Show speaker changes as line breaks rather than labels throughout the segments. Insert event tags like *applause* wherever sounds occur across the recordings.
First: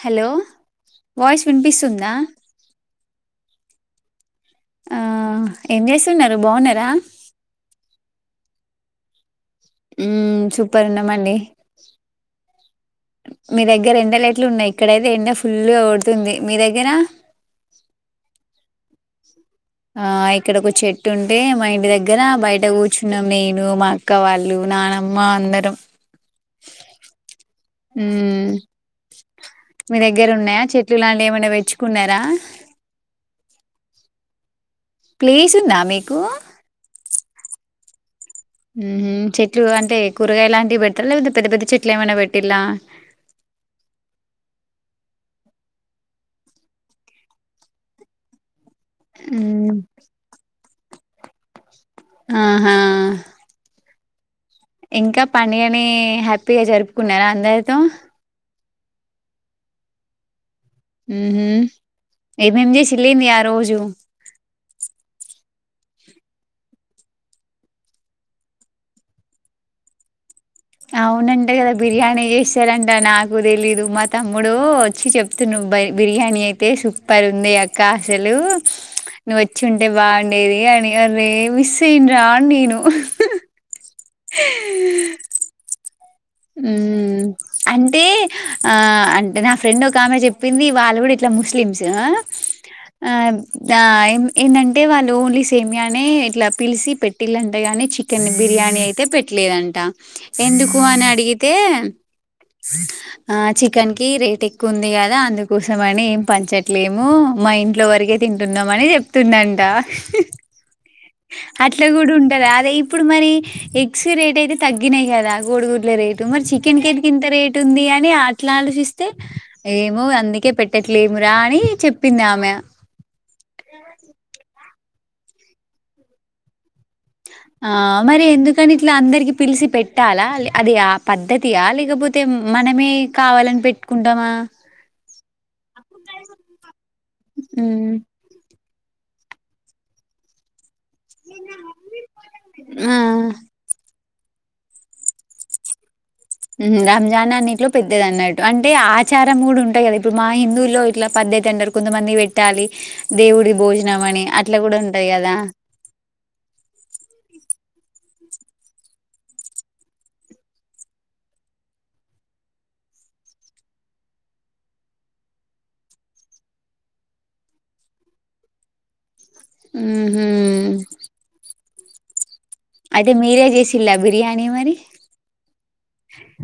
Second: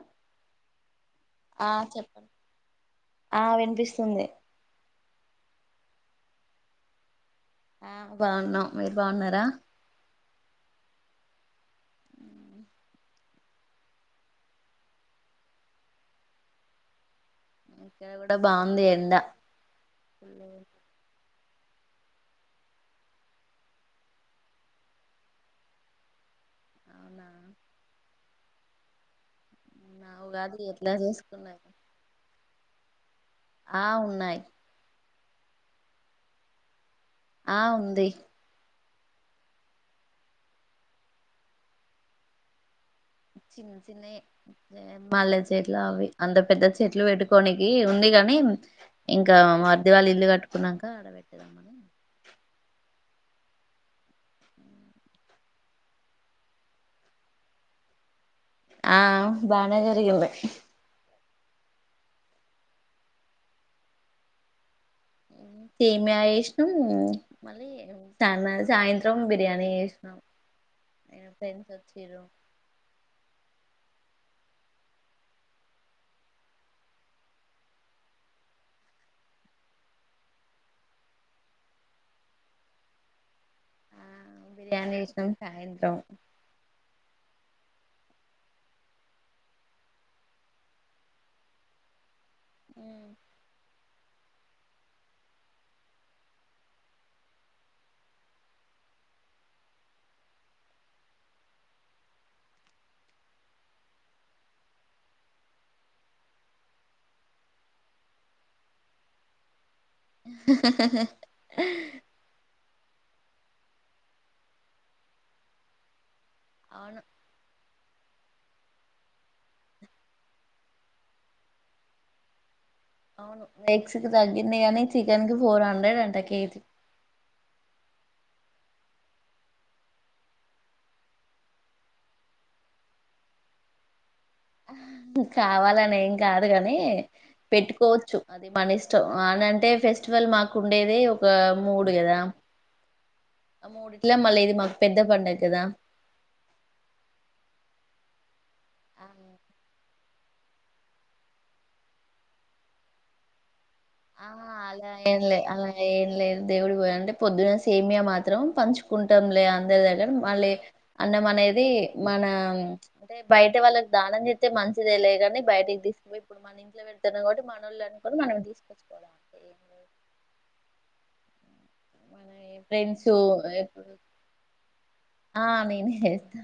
Hello voice
ఆ
వినిపిస్తుందా
చెప్పండి ఆ వినిపిస్తుంది
ఆ ఏం చేసున్నారు బాగున్నారా
ఆ బాగున్నాం మీరు బాగున్నారా
మ్మ్ సూపర్ ఉన్నామండి మీ దగ్గర ఎండ లెట్లు ఉన్నాయి ఇక్కడయితే ఎండ ఫుల్లుగ కొడుతుంది మీ దగ్గర
ఇక్కడ కూడా బాగుంది ఎండ
ఆ ఇక్కడ ఒక చెట్టు ఉంటే మా ఇంటి దగ్గర బయట కూర్చున్నాం నేను మా అక్క వాళ్ళు నానమ్మ అందరం
అవునా
మ్మ్ మ్ మీ
నా
దగ్గర
ఉగాది
ఉన్నాయా
ఎట్లా
చెట్లు లాంటివి ఏమైనా
చేసుకున్నారు
వెచ్చుకున్నారా
ఆ ఉన్నాయ్
ప్లేస్ ఉందా మీకు
ఆ ఉంది
మ్మ్ హ్మ్ చెట్లు అంటే కూరగాయ లాంటివి పెడతారా లేదపోతే పెద్ద పెద్ద చెట్లు ఏమైనా పెట్టిల్లా
చిన్న చిన్నయే మల్లె చెట్లు అవి, అంత పెద్ద చెట్లు పెట్టుకోనికి ఉంది గాని, ఇంకా మా
మ్మ్
మరిది వాళ్ళు ఇల్లు కట్టు తిన్నాంక ఆడవెట్టేదా మనం
ఆహా ఇంకా పండగని హ్యాపీగా జరుపుకున్నారా అందరితో
ఆ బానే జరిగింది
మ్మ్ హ్మ్ యేమేం చేసిల్లేంది ఆ రోజు
మ్మ్ సేమ్యా చేసినాం, మళ్ళీ చానా సాయంత్రం బిర్యానీ చేసినాం.
అవునంట
ఫ్రెండ్స్
కదా
వచ్చిరు
బిర్యానీ చేస్తారంట నాకు నాకు తెలీదు మా తమ్ముడు వచ్చి చెప్తుండు నువ్వు బ బిర్యానీ అయితే సూపర్ ఉండే అక్క. అసలు నువ్వు వచ్చి ఉంటే బాగుండేది అని అరే మిస్ అయిన రా నేను.
ఆ బిర్యానీ ఇష్టం సాయంత్రం
ఉ అంటే ఆ అంటే నా ఫ్రెండ్ ఒక ఆమె చెప్పింది వాళ్ళు కూడా ఇట్లా ముస్లిమ్స్ ఆమ్ దాయ్ ఎం ఏంటంటే వాళ్ళు ఓన్లీ సేమ్యా నే ఇట్లా పిలిసి పెట్టిళ్లంటగానీ చికెన్ బిర్యానీ అయితే పెట్టలేదంట. ఎందుకు అని అడిగితే ఆ చికెన్ కి రేట్ ఎక్కువ ఉంది కదా అందుకోసం అని ఏం పంచట్లేము, మా ఇంట్లో వరకే తింటున్నామ అని చెప్తుండంట. అట్లా కూడు ఉంటదాదే ఇప్పుడు మరి ఎగ్స్ రేట్ అయితే తగ్గినయి కదా గోడుగుడ్ల రేట్ టుమచ్ చికెన్
అవును
కెందుకింత రేట్ ఉంది అన్ అని అట్లా ఆలోచిస్తే ఏమో అందుకే పెట్టట్లేమురా అని చెప్పింది ఆమె.
అవును విక్స్‌కి తగ్గింది కాని చికెన్ కి ఫోర్ హండ్రెడ్ అంట కేజీ.
ఆ మరి ఎందుకని ఇట్లా అందరికి పిలిసి పెట్టాలా, అది ఆ పద్ధతియా లేకపోతే మనమే కావాలని పెట్టుకుంటమా.
కావాలని ఏం కాదు కాని
ఉమ్
పెట్టుకోవచ్చు అది మన ఇస్ ష్టం అని అంటే ఫెస్టివల్ మాకు ఉండేది ఒక మూడు కదా
ఆ
ఆ మూడు ట్లా మళ ఇది మా పెద్ద పండుగ కదా.
హ్ రంజానే అన్నిట్లో పెద్దది అన్న టు అంటే ఆచారం కూడ ఉంటయి కదా ఇప్పుడు మా హిందువుల్లో ఇట్లా పద్ధతి అంటరు. కొంతమందికి పెట్టాలి దేవుడిది భోజనం అని
ఆ
అట్లా కూడా
అలా
ఉంటది కదా
ఏంలే అలా ఎంలేదు దేవుడి పోయా అంటే పొద్దున సేమియా మాత్రం పంచుకుంటాం లే అందరి దగ్గరా. మళ్ళీ అన్నం అనేది మన అంటే బయట వాళ్ళకి దానం చెస్తే మంచిదే లే. కాని బయటికి తీసుకుపోయి ఇప్పుడు మన ఇంట్లో పెడుతున్నాం కాబట్టి మన వాళ్ళు అనుకొని మనం తీసుకు
హుహ్
ఫ్రెండ్సు
చేసిల్లా బిర్యానీ మరి
ఆ నేనే చేస్తా.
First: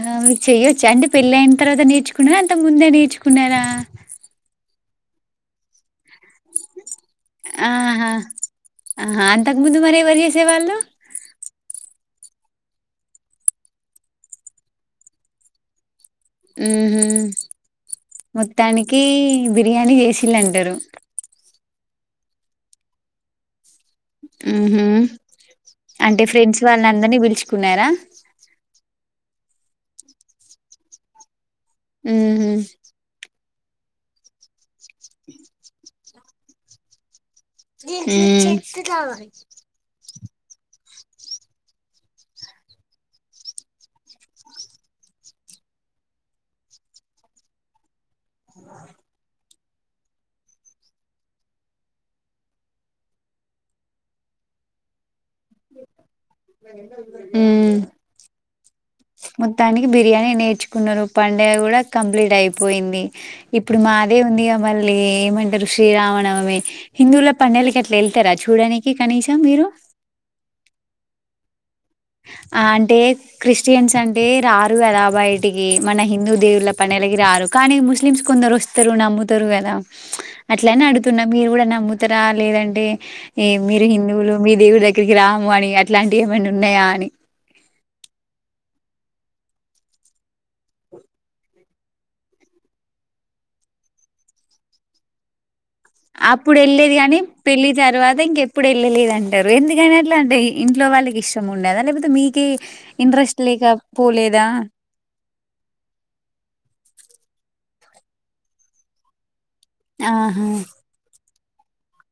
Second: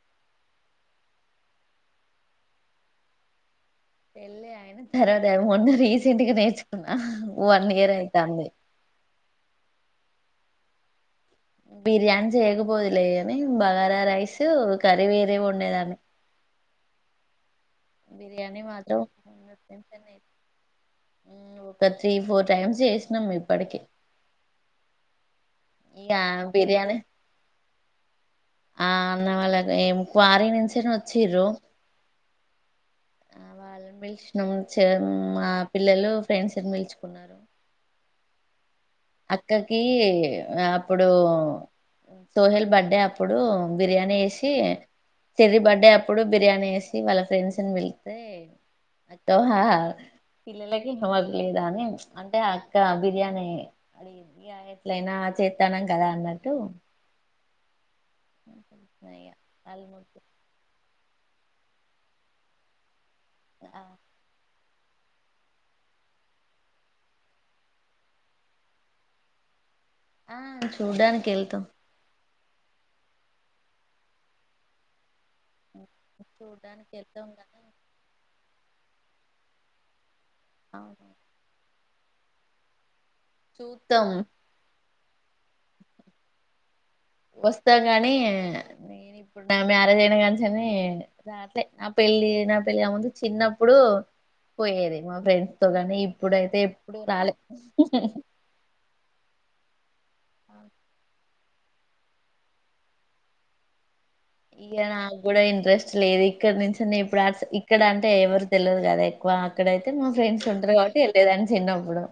ఆ చెయొచ్చా అంటే పెళ్ళి అయిన తర్వాత నేర్చుకున్నారా, అంతకు ముందే నేర్చుకున్నారా.
పెళ్ళి అయిన తర్వాత మొన్న రీసెం ట్లా నేర్చుకున్నా. వన్ ఇయర్
ఆహా
అయితంది.
సే వాళ్ళు.
బిర్యానీ చేయకపోదులే గాని బగారా రైస్, కర్రీ వేరే వండేదాన్ని.
హుహ్
బిర్యానీ
మొత్తానికి
మాత్రం హండ్రెడ్
బిర్యానీ
పర్సెంట్
చేసిళ్ళంటరు.
ఒక త్రీ ఫోర్ టైమ్స్ చేసినము ఇప్పడికి.
హుహ్
ఇక
అంటే ఫ్రెండ్స్ వాళ్ళ
బిర్యానీ
అందరినీ పిలుచుకున్నరా.
ఆ అన్న వాళ్ళకి ఏం క్వారీ నుంచే వచ్చిర్రు.
హుహ్
ఆ *unintelligible* వాళ్ళ చె మా పిల్లలు ఫ్రెండ్స్ పిలుచుకున్నాను.
హ్
అక్కకి అప్పుడు సోహెల్ బర్డె అప్పుడు బిర్యానీ చేసి, చెర్రీ బర్డె అప్పుడు బిర్యానీ చేసి వాళ్ళ ఫ్రెండ్స్ని పిలిత్తె అక్క పిల్లలకి హోం వర్క్ లేదా అని చ్ అంటే అక్క బిర్యానీ ఎట్లైనా చేత్తన్నం కదా అన్నట్టు
ఉమ్
ఇగ
మొత్తానికి
వాళ్ళు
బిర్యానీ నేర్చుకు పునరు పండగ కూడా కంప్లీట్ అయిపోయింది. ఇప్పుడు
ఆ
మాదే ఉందిగా మళ్ళ్ అ ఏమంటారు శ్రీరామనవమి హిందువుల పండగలకి అట్లా వెళ్తారా చూడడానికి కనీసం మీరు
ఆ చూడ్డానికి ఎళ్తాం
ఆ అంటే క్రిస్టియన్స్ అంటే రారు గదాబై ఇటికి మన హిందూ దేవుళ్ల
చూడ్డానికి
పనులకి
వెళ్తాం
రారు కానీ ముస్లిమ్స్ కొందరు వస్ ఇస్తరు నమ్ముతరు కదా అట్లనే
అవును
అడుగుతున్నా మీరు కూడా నమ్ము ఇతర లేదండి ఏ మీరు
చూత్తాం
హిందువులు మీ దేవులు ఎ ఇక్కడికి రాము అని అట్లాంటియి ఏమైనా ఉన్నాయా అని?
వస్తాను కానీ నేను ఇప్పుడు నా మ్యారేజ్ అయినా కాంచని రాట్లే నా పెళ్ళి నా పెళ్ళికాక ముందు చిన్నప్పుడు పోయేది మా ఫ్రెండ్స్ తో కాని
అప్పుడు
ఇప్పుడైతే
వెళ్ళలేదు
ఎప్పుడు
గాని
రాలే
పెళ్లి తర్వాత ఇంకెప్పుడు వెళ్ళలేదు అంటారు ఎందుకని అట్లా అంటే ఇంట్లో వాళ్ళకి ఇష్ అత్తమ్మ ఉండాదా లేకపోతే మీకే ఇంట్రెస్ట్ లేక పోలేదా
ఇక నాకు కూడా ఇంట్రెస్ట్ లేదు ఇక్కడ నుంచిని ఇప్పుడు ఆర్స్ ఇక్కడ అంటే ఎవరు తెలవదు కదా ఎక్కువ ఇక్కడైతే మా
ఆహా
ఫ్రెండ్స్ ఉంటరు కాబట్టి వెళ్ళేదాన్ని చిన్నప్పుడు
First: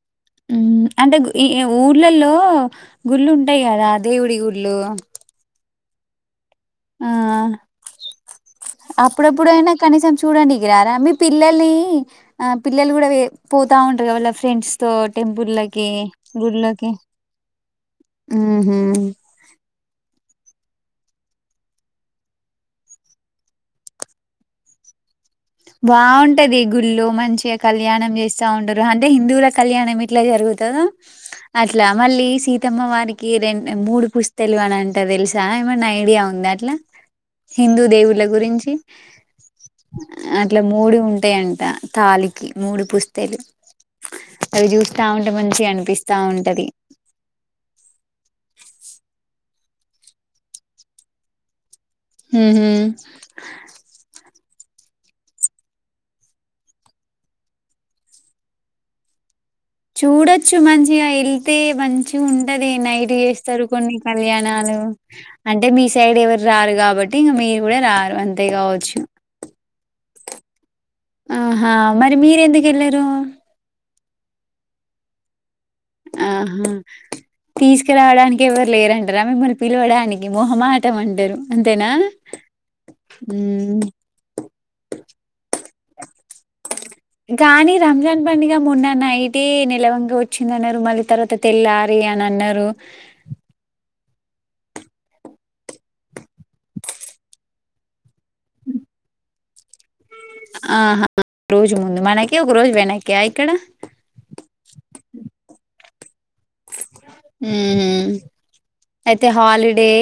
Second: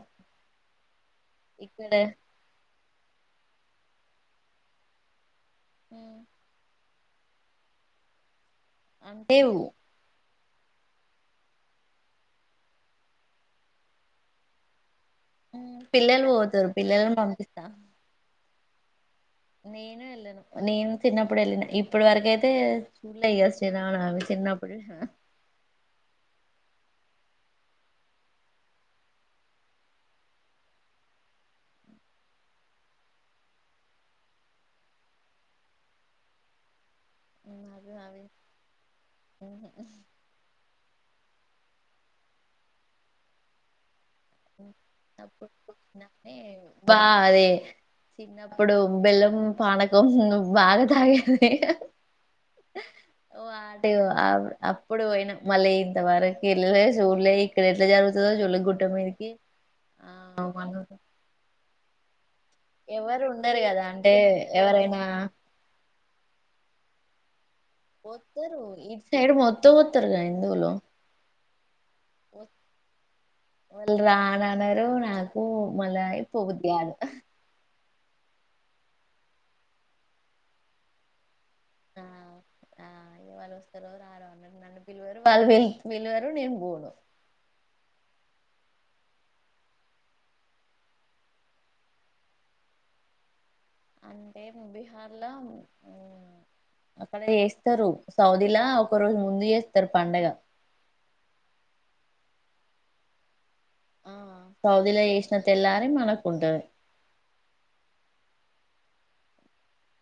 హ్మ్ అంటే ఈ
ఇక్కడ
ఊర్ళలో గుళ్ళుం ఉంటయి గదా దేవుడి గుళ్ళు
హ్మ్
ఆ
అంటే
అప్పుడప్పుడు
ఉ-
అయినా కనీసం చూడండికిరారా మీ పిల్లల్ని ఆ పిల్లలు కూడా పోతా ఉంటారు క వాళ్ళ ఫ్రెండ్స్
ఉమ్,
టెంపులోకి
పిల్లలు పోతారు
గుళ్ళకి
పిల్లలను పంపిస్తా
ఆహ
నేను వెళ్ళను నేను చిన్నప్పుడు వెళ్ళిన ఇప్పటి వరక అయితే చూడయ కస్త నాను అవి చిన్నప్పుడు
బాగుంటది గుళ్ళు మంచిగా కళ్యాణం చేస్తా ఉంటారు అంటే హిందువుల కళ్యాణం ఇట్లా జరుగుతుందో అట్లా మళ్ళీ సీతమ్మ వారికి రెం మూడు పుస్తలు అని అంట తెలుసా ఏమన్నా ఐడియా ఉందిా అట్లా
ఉమ్,
హిందూ
నాకు అవి
దేవుల గురించి అట్లా మూడు ఉంటాయంట తాళికి మూడు పుస్తేలు
బా అదే చిన్నప్పుడు బెల్లం పానకం బాగా తాగేది
ఉహు
ఓ ఆడు ఆ అప్పుడు పోయిన మళ్ళీ ఇంతవరకు ఎల్లలే చూళ్ళే ఇక్కడ ఎట్లా జరుగుతుందో చూళ్ళే గుట్ట మీదకి ఆ
చూడొచ్చు
మన
మంచిగా వెళ్తే మంచి *unintelligible* అది నైట్
ఎవరు ఉండరు
చేస్తారు
కదా
కొన్ని
అంటే
కళ్యాణాలు
ఎవరైనా
అంటే మీ సైడ్ ఎవరురారు కాబట్టి ఇంగ మీ
తారు ఇది సైడ్ మొత్తం ఉతారు నువు లో
ఆహా మరి మీరు ఎందుకు వెళ్ళారు
వాళు రాన అన్నారు నాకు మలయి పోగుది అంట
ఇకి రావడానికి ఎవరు లేరంటారా మిమ్మల్ని పిలవడానికి మొహమాటం అంటారు
ఆ ఆ ఇ వాళ్ళు
హ్మ్.
వస్తారో రారో అండి వాళ్ళు ఇళ్ళు విళ్ళు
గాని రంజాన్ పండిగా మొన్న నైటి నిలవక వచ్చింది అన్నారు మళ్ళీ తర్వాత తెల్లారి అని అన్నారు
అంటే బీహార్ లో అక్కడ ఎస్తారు సౌదిలా ఒక రోజు ముందు చే
ఆహా రోజు ముందు మనకి ఏ ఒక రోజు వెనాక్యా ఇక్కడ
అది మన
ఆ అయితే హాలిడే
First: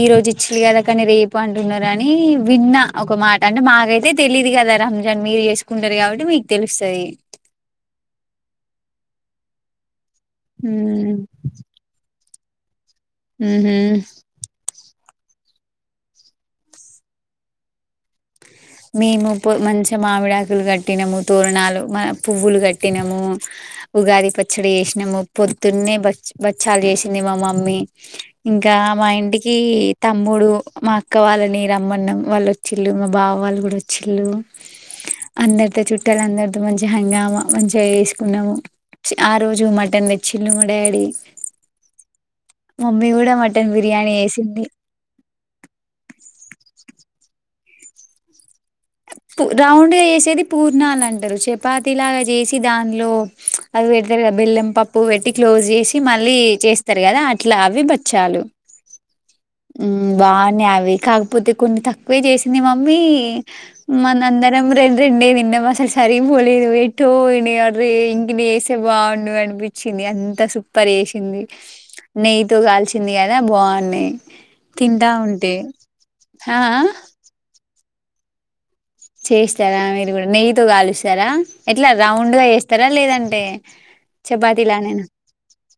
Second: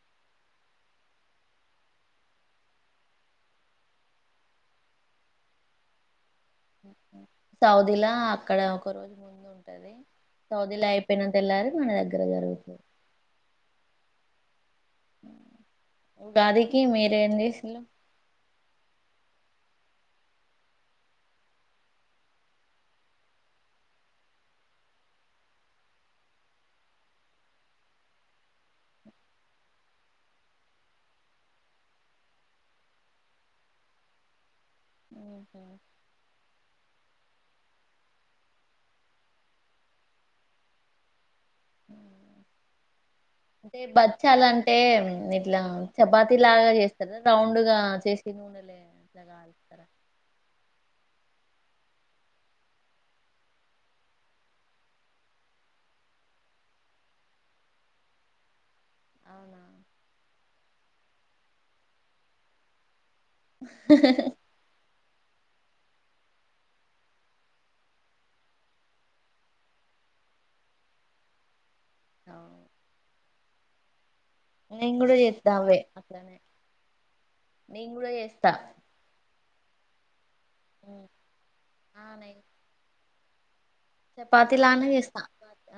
ఈ రోజు ఇచ్చది కదా కానీ రేపు అంటున్నారు అని విన్నా ఒక మాట అంటే మాకైతే తెలీదు కదా రంజాన్ మీరు చేసుకుంటారు కాబట్టి మీకు తెలుస్తు
సౌదీలా అక్కడ ఒక రోజు ముందు ంటదే సౌదిల
హ్మ్.
అయిపోయినంత తెల్లారి మన దగ్గర జరుగుతుంది అ
ఉహుమ్
ఉగాదికి మీరే ఏం చేసిలు
మేముొ మంచిగా మామిడాకులు కట్టినము తోరణాలు పువ్వులు కట్టినాము ఉగాది పచ్చడి చేసినాము పొద్దున్నే బ బచ్చాలు చేసింది మా మమ్మీ ఇంకా మా ఇంటికి తమ్ముడు మా అక్క వాళ్ళని రమ్మన్నం వాళ్ళు వచ్చిళు మా బావ వాళ్ళు వచ్చిళు అందరితో చుట్టాల అందరితో మంచి హంగామా మంచిగా వేసుకున్నాము ఆ రోజు మటన్ తెచ్చిళు మా డాడీ మమ్మీ కూడా మటన్
అంటే
బిర్యానీ
బచ్చాల
చేసింది
అంటే ఇట్లా చపాతి లాగా చేస్త ర రౌండ్ గా చేసి ఉండలే
రౌండ్ చేసేది పూర్ తన్నాాలంటారు చపాతి లాగా చేసి దానిలో అది పెడతారు కదా బెల్లం పప్పు పెట్టి క్లోజ్ చేసి మళ్ళీ చేస్తారు కదా అట్లా అవి బచ్చాలు
అవునా
బాగున్నాయి అవి కాకపోతే కొన్ని తక్కువే చేసింది మమ్మీ ఎ మనందరం కుడ రం రండే నిన్నం అసలు సరిగిపోలేదు ఎటో ఇంకనే వేసే బాగుండు అనిపించింది అంత సూపర్ వేసిండు నెయ్యి తో కాగాల్చిందిగా అదే బగుంధి
నేను
తింటా
కూడా చేస్తా
ఉంటే
అవే అట్లనే
హా ఆ
నేను కూడా ఏస్తా
చేస్తారా మీరు కూడా నె కలుస్తారా ఎట్లా
ఆ
రౌండ్
నేను
గా వస్తారా లేదంటే టీ చపాతి లానే నా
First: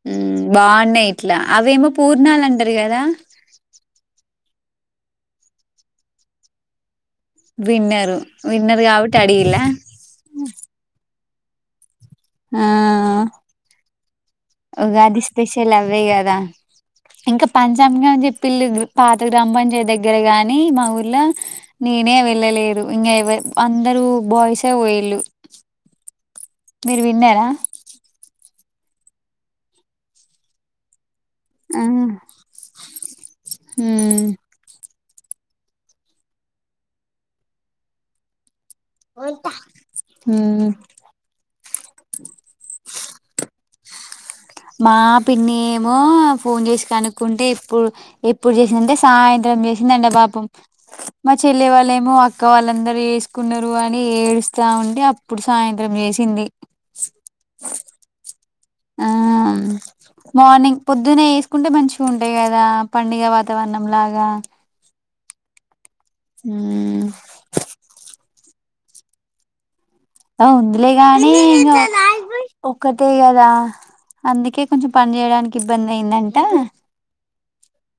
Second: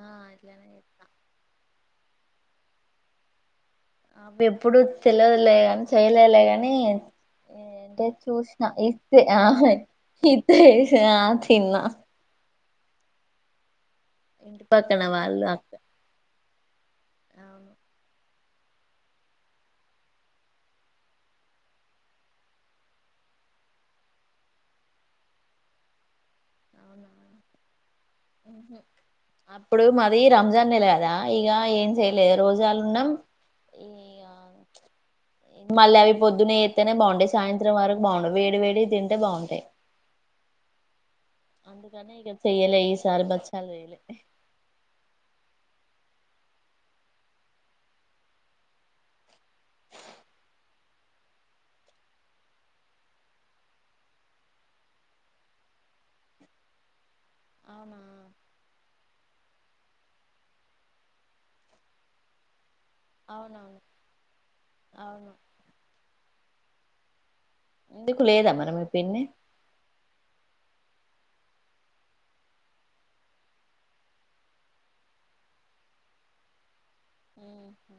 ఆ
ఉమ్
ఇట్లానే చేస్తా
బాగున్నాయి ఇట్లా అవేమో పూర్ణాల అంటారు కదా
అ ఎప్పుడుూ తెలియలే కాని చేయలేలే ని ఏంటే
విన్నరు
చూసిన
విన్నరు కాబట్టి
ఇస్తే ఆ
అడిగిలా
ఇ చూసిన తిన్న
ఆ
ఇంటి పక్కన
ఉగాది
వాళ్ళు అక్క
స్పెషల్ అవ్వే గదా ఇంకా
అవును
పంచామంగంని చెప్ప పిల్లు పాత గ్రామ పంచాయత్ దగ్గర గాని మా ఊర్లో నేనే వెళ్ళలేరు ఇంకా ఎవ అందరుూ బాయ్సే వయళు మీరు విన్నారా
ఉహుమ్ అప్పుడు మాది రంజాన్లుల కదా ఇగ
ఆ
ఏం చేయలేదు రోజలు ఉన్నాం ఇ
మ్మ్
మళ్ళీ అవి పొద్దున్నయిస్తతేనే బాగుండే సాయంత్రం వరకు బాగుండే వేడి వేడి తింటే బాగుంటాయి
ఉమ్
అందుకనే ఇక చెయలే ఇసారి బచాల చెయాలే
మా పిన్ని ఏమో ఫోన్ చేసి కనుక్కుంటే ఎప్పుడు ఎప్పుడు చేసిందంటే సాయంత్రం చేసిందంటే పాపం మా చెల్లలే వాళ్ళ ఏమో అక్క వాళ్ళందరుూ వసుకున్నారు అని ఏడుస్తా ఉంటే అప్పుడు సాయంత్రం చేసింది
అవునా
ఆ మార్నింగ్ పొద్దున్న వేసుకుంటే మంచిగా ఉంటాయి కదా పండుగ
అవునవును
వాతావరణం లాగా
అవును
హ్మ్
ఎందుకు లేదా మరి మీ పిన్ని
ఉందులే గానీ ఇ ఒక్కటే కదా అందుకే కొంచెం పని చేయడానికి ఇబ్బంది అయిందంట
ఉమ్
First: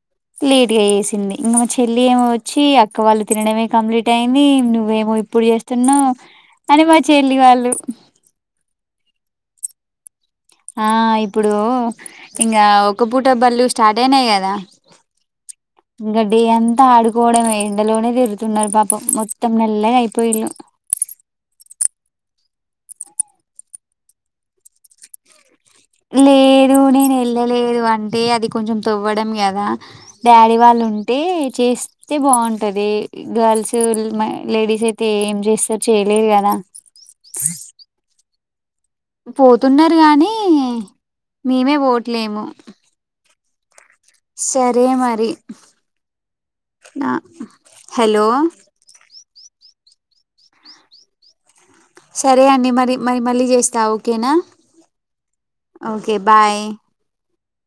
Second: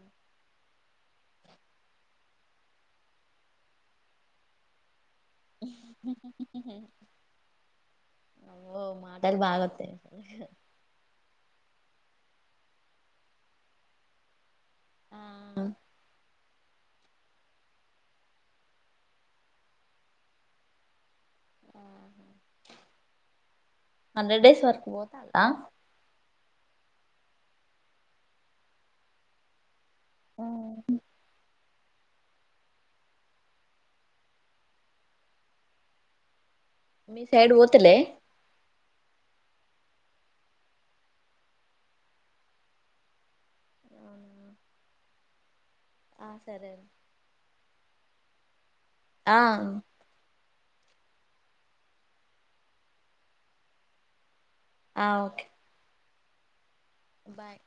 చెసింది ఇంక మా చెల్లి ఏమో వచ్చి అక్క వాళ్ళు తినడమే కంప్లీట్ అయింది నువ్వేమో ఇప్పుడు చేస్తును అని మా చెల్లి వాళ్ళు
మాటల్ బాగొతాయ్
ఆ ఇప్పుడూ ఇంగా ఒక పూట బళ్ళు స్టార్ట్ అయినాయి గదా ఇంగ డే అన్ ఆడుకోవడమే ఎండలోనే తిరుగుతున్నారు పాపం మొత్తం నల్లగా అయిపోయిళు
హండ్రెడ్ డేస్ వరకు పోతాలా
లేదు నేను ఎళ్ళలేదు అంటే అది కొంచెం తవ్వడం కదా డాడీ వాళ్ళు ఉంటే చేస్ అయితే బాగుంటది గర్ల్స్ లేడీస్ అయితే ఏం చేస్తర్ చేయలేరు కదా
మీ సైడ్ పోతలే
పోతున్నారు గానీ మేమే పోవట్లే ఏమో సరే మరి
ఆ సరే
నా హలో హలో
ఆ
సరే అండి మరి మరి మళ్ళీ చేస్తా ఓకేనా
ఆ ఓకే
ఓకే బాయ్
బాయ్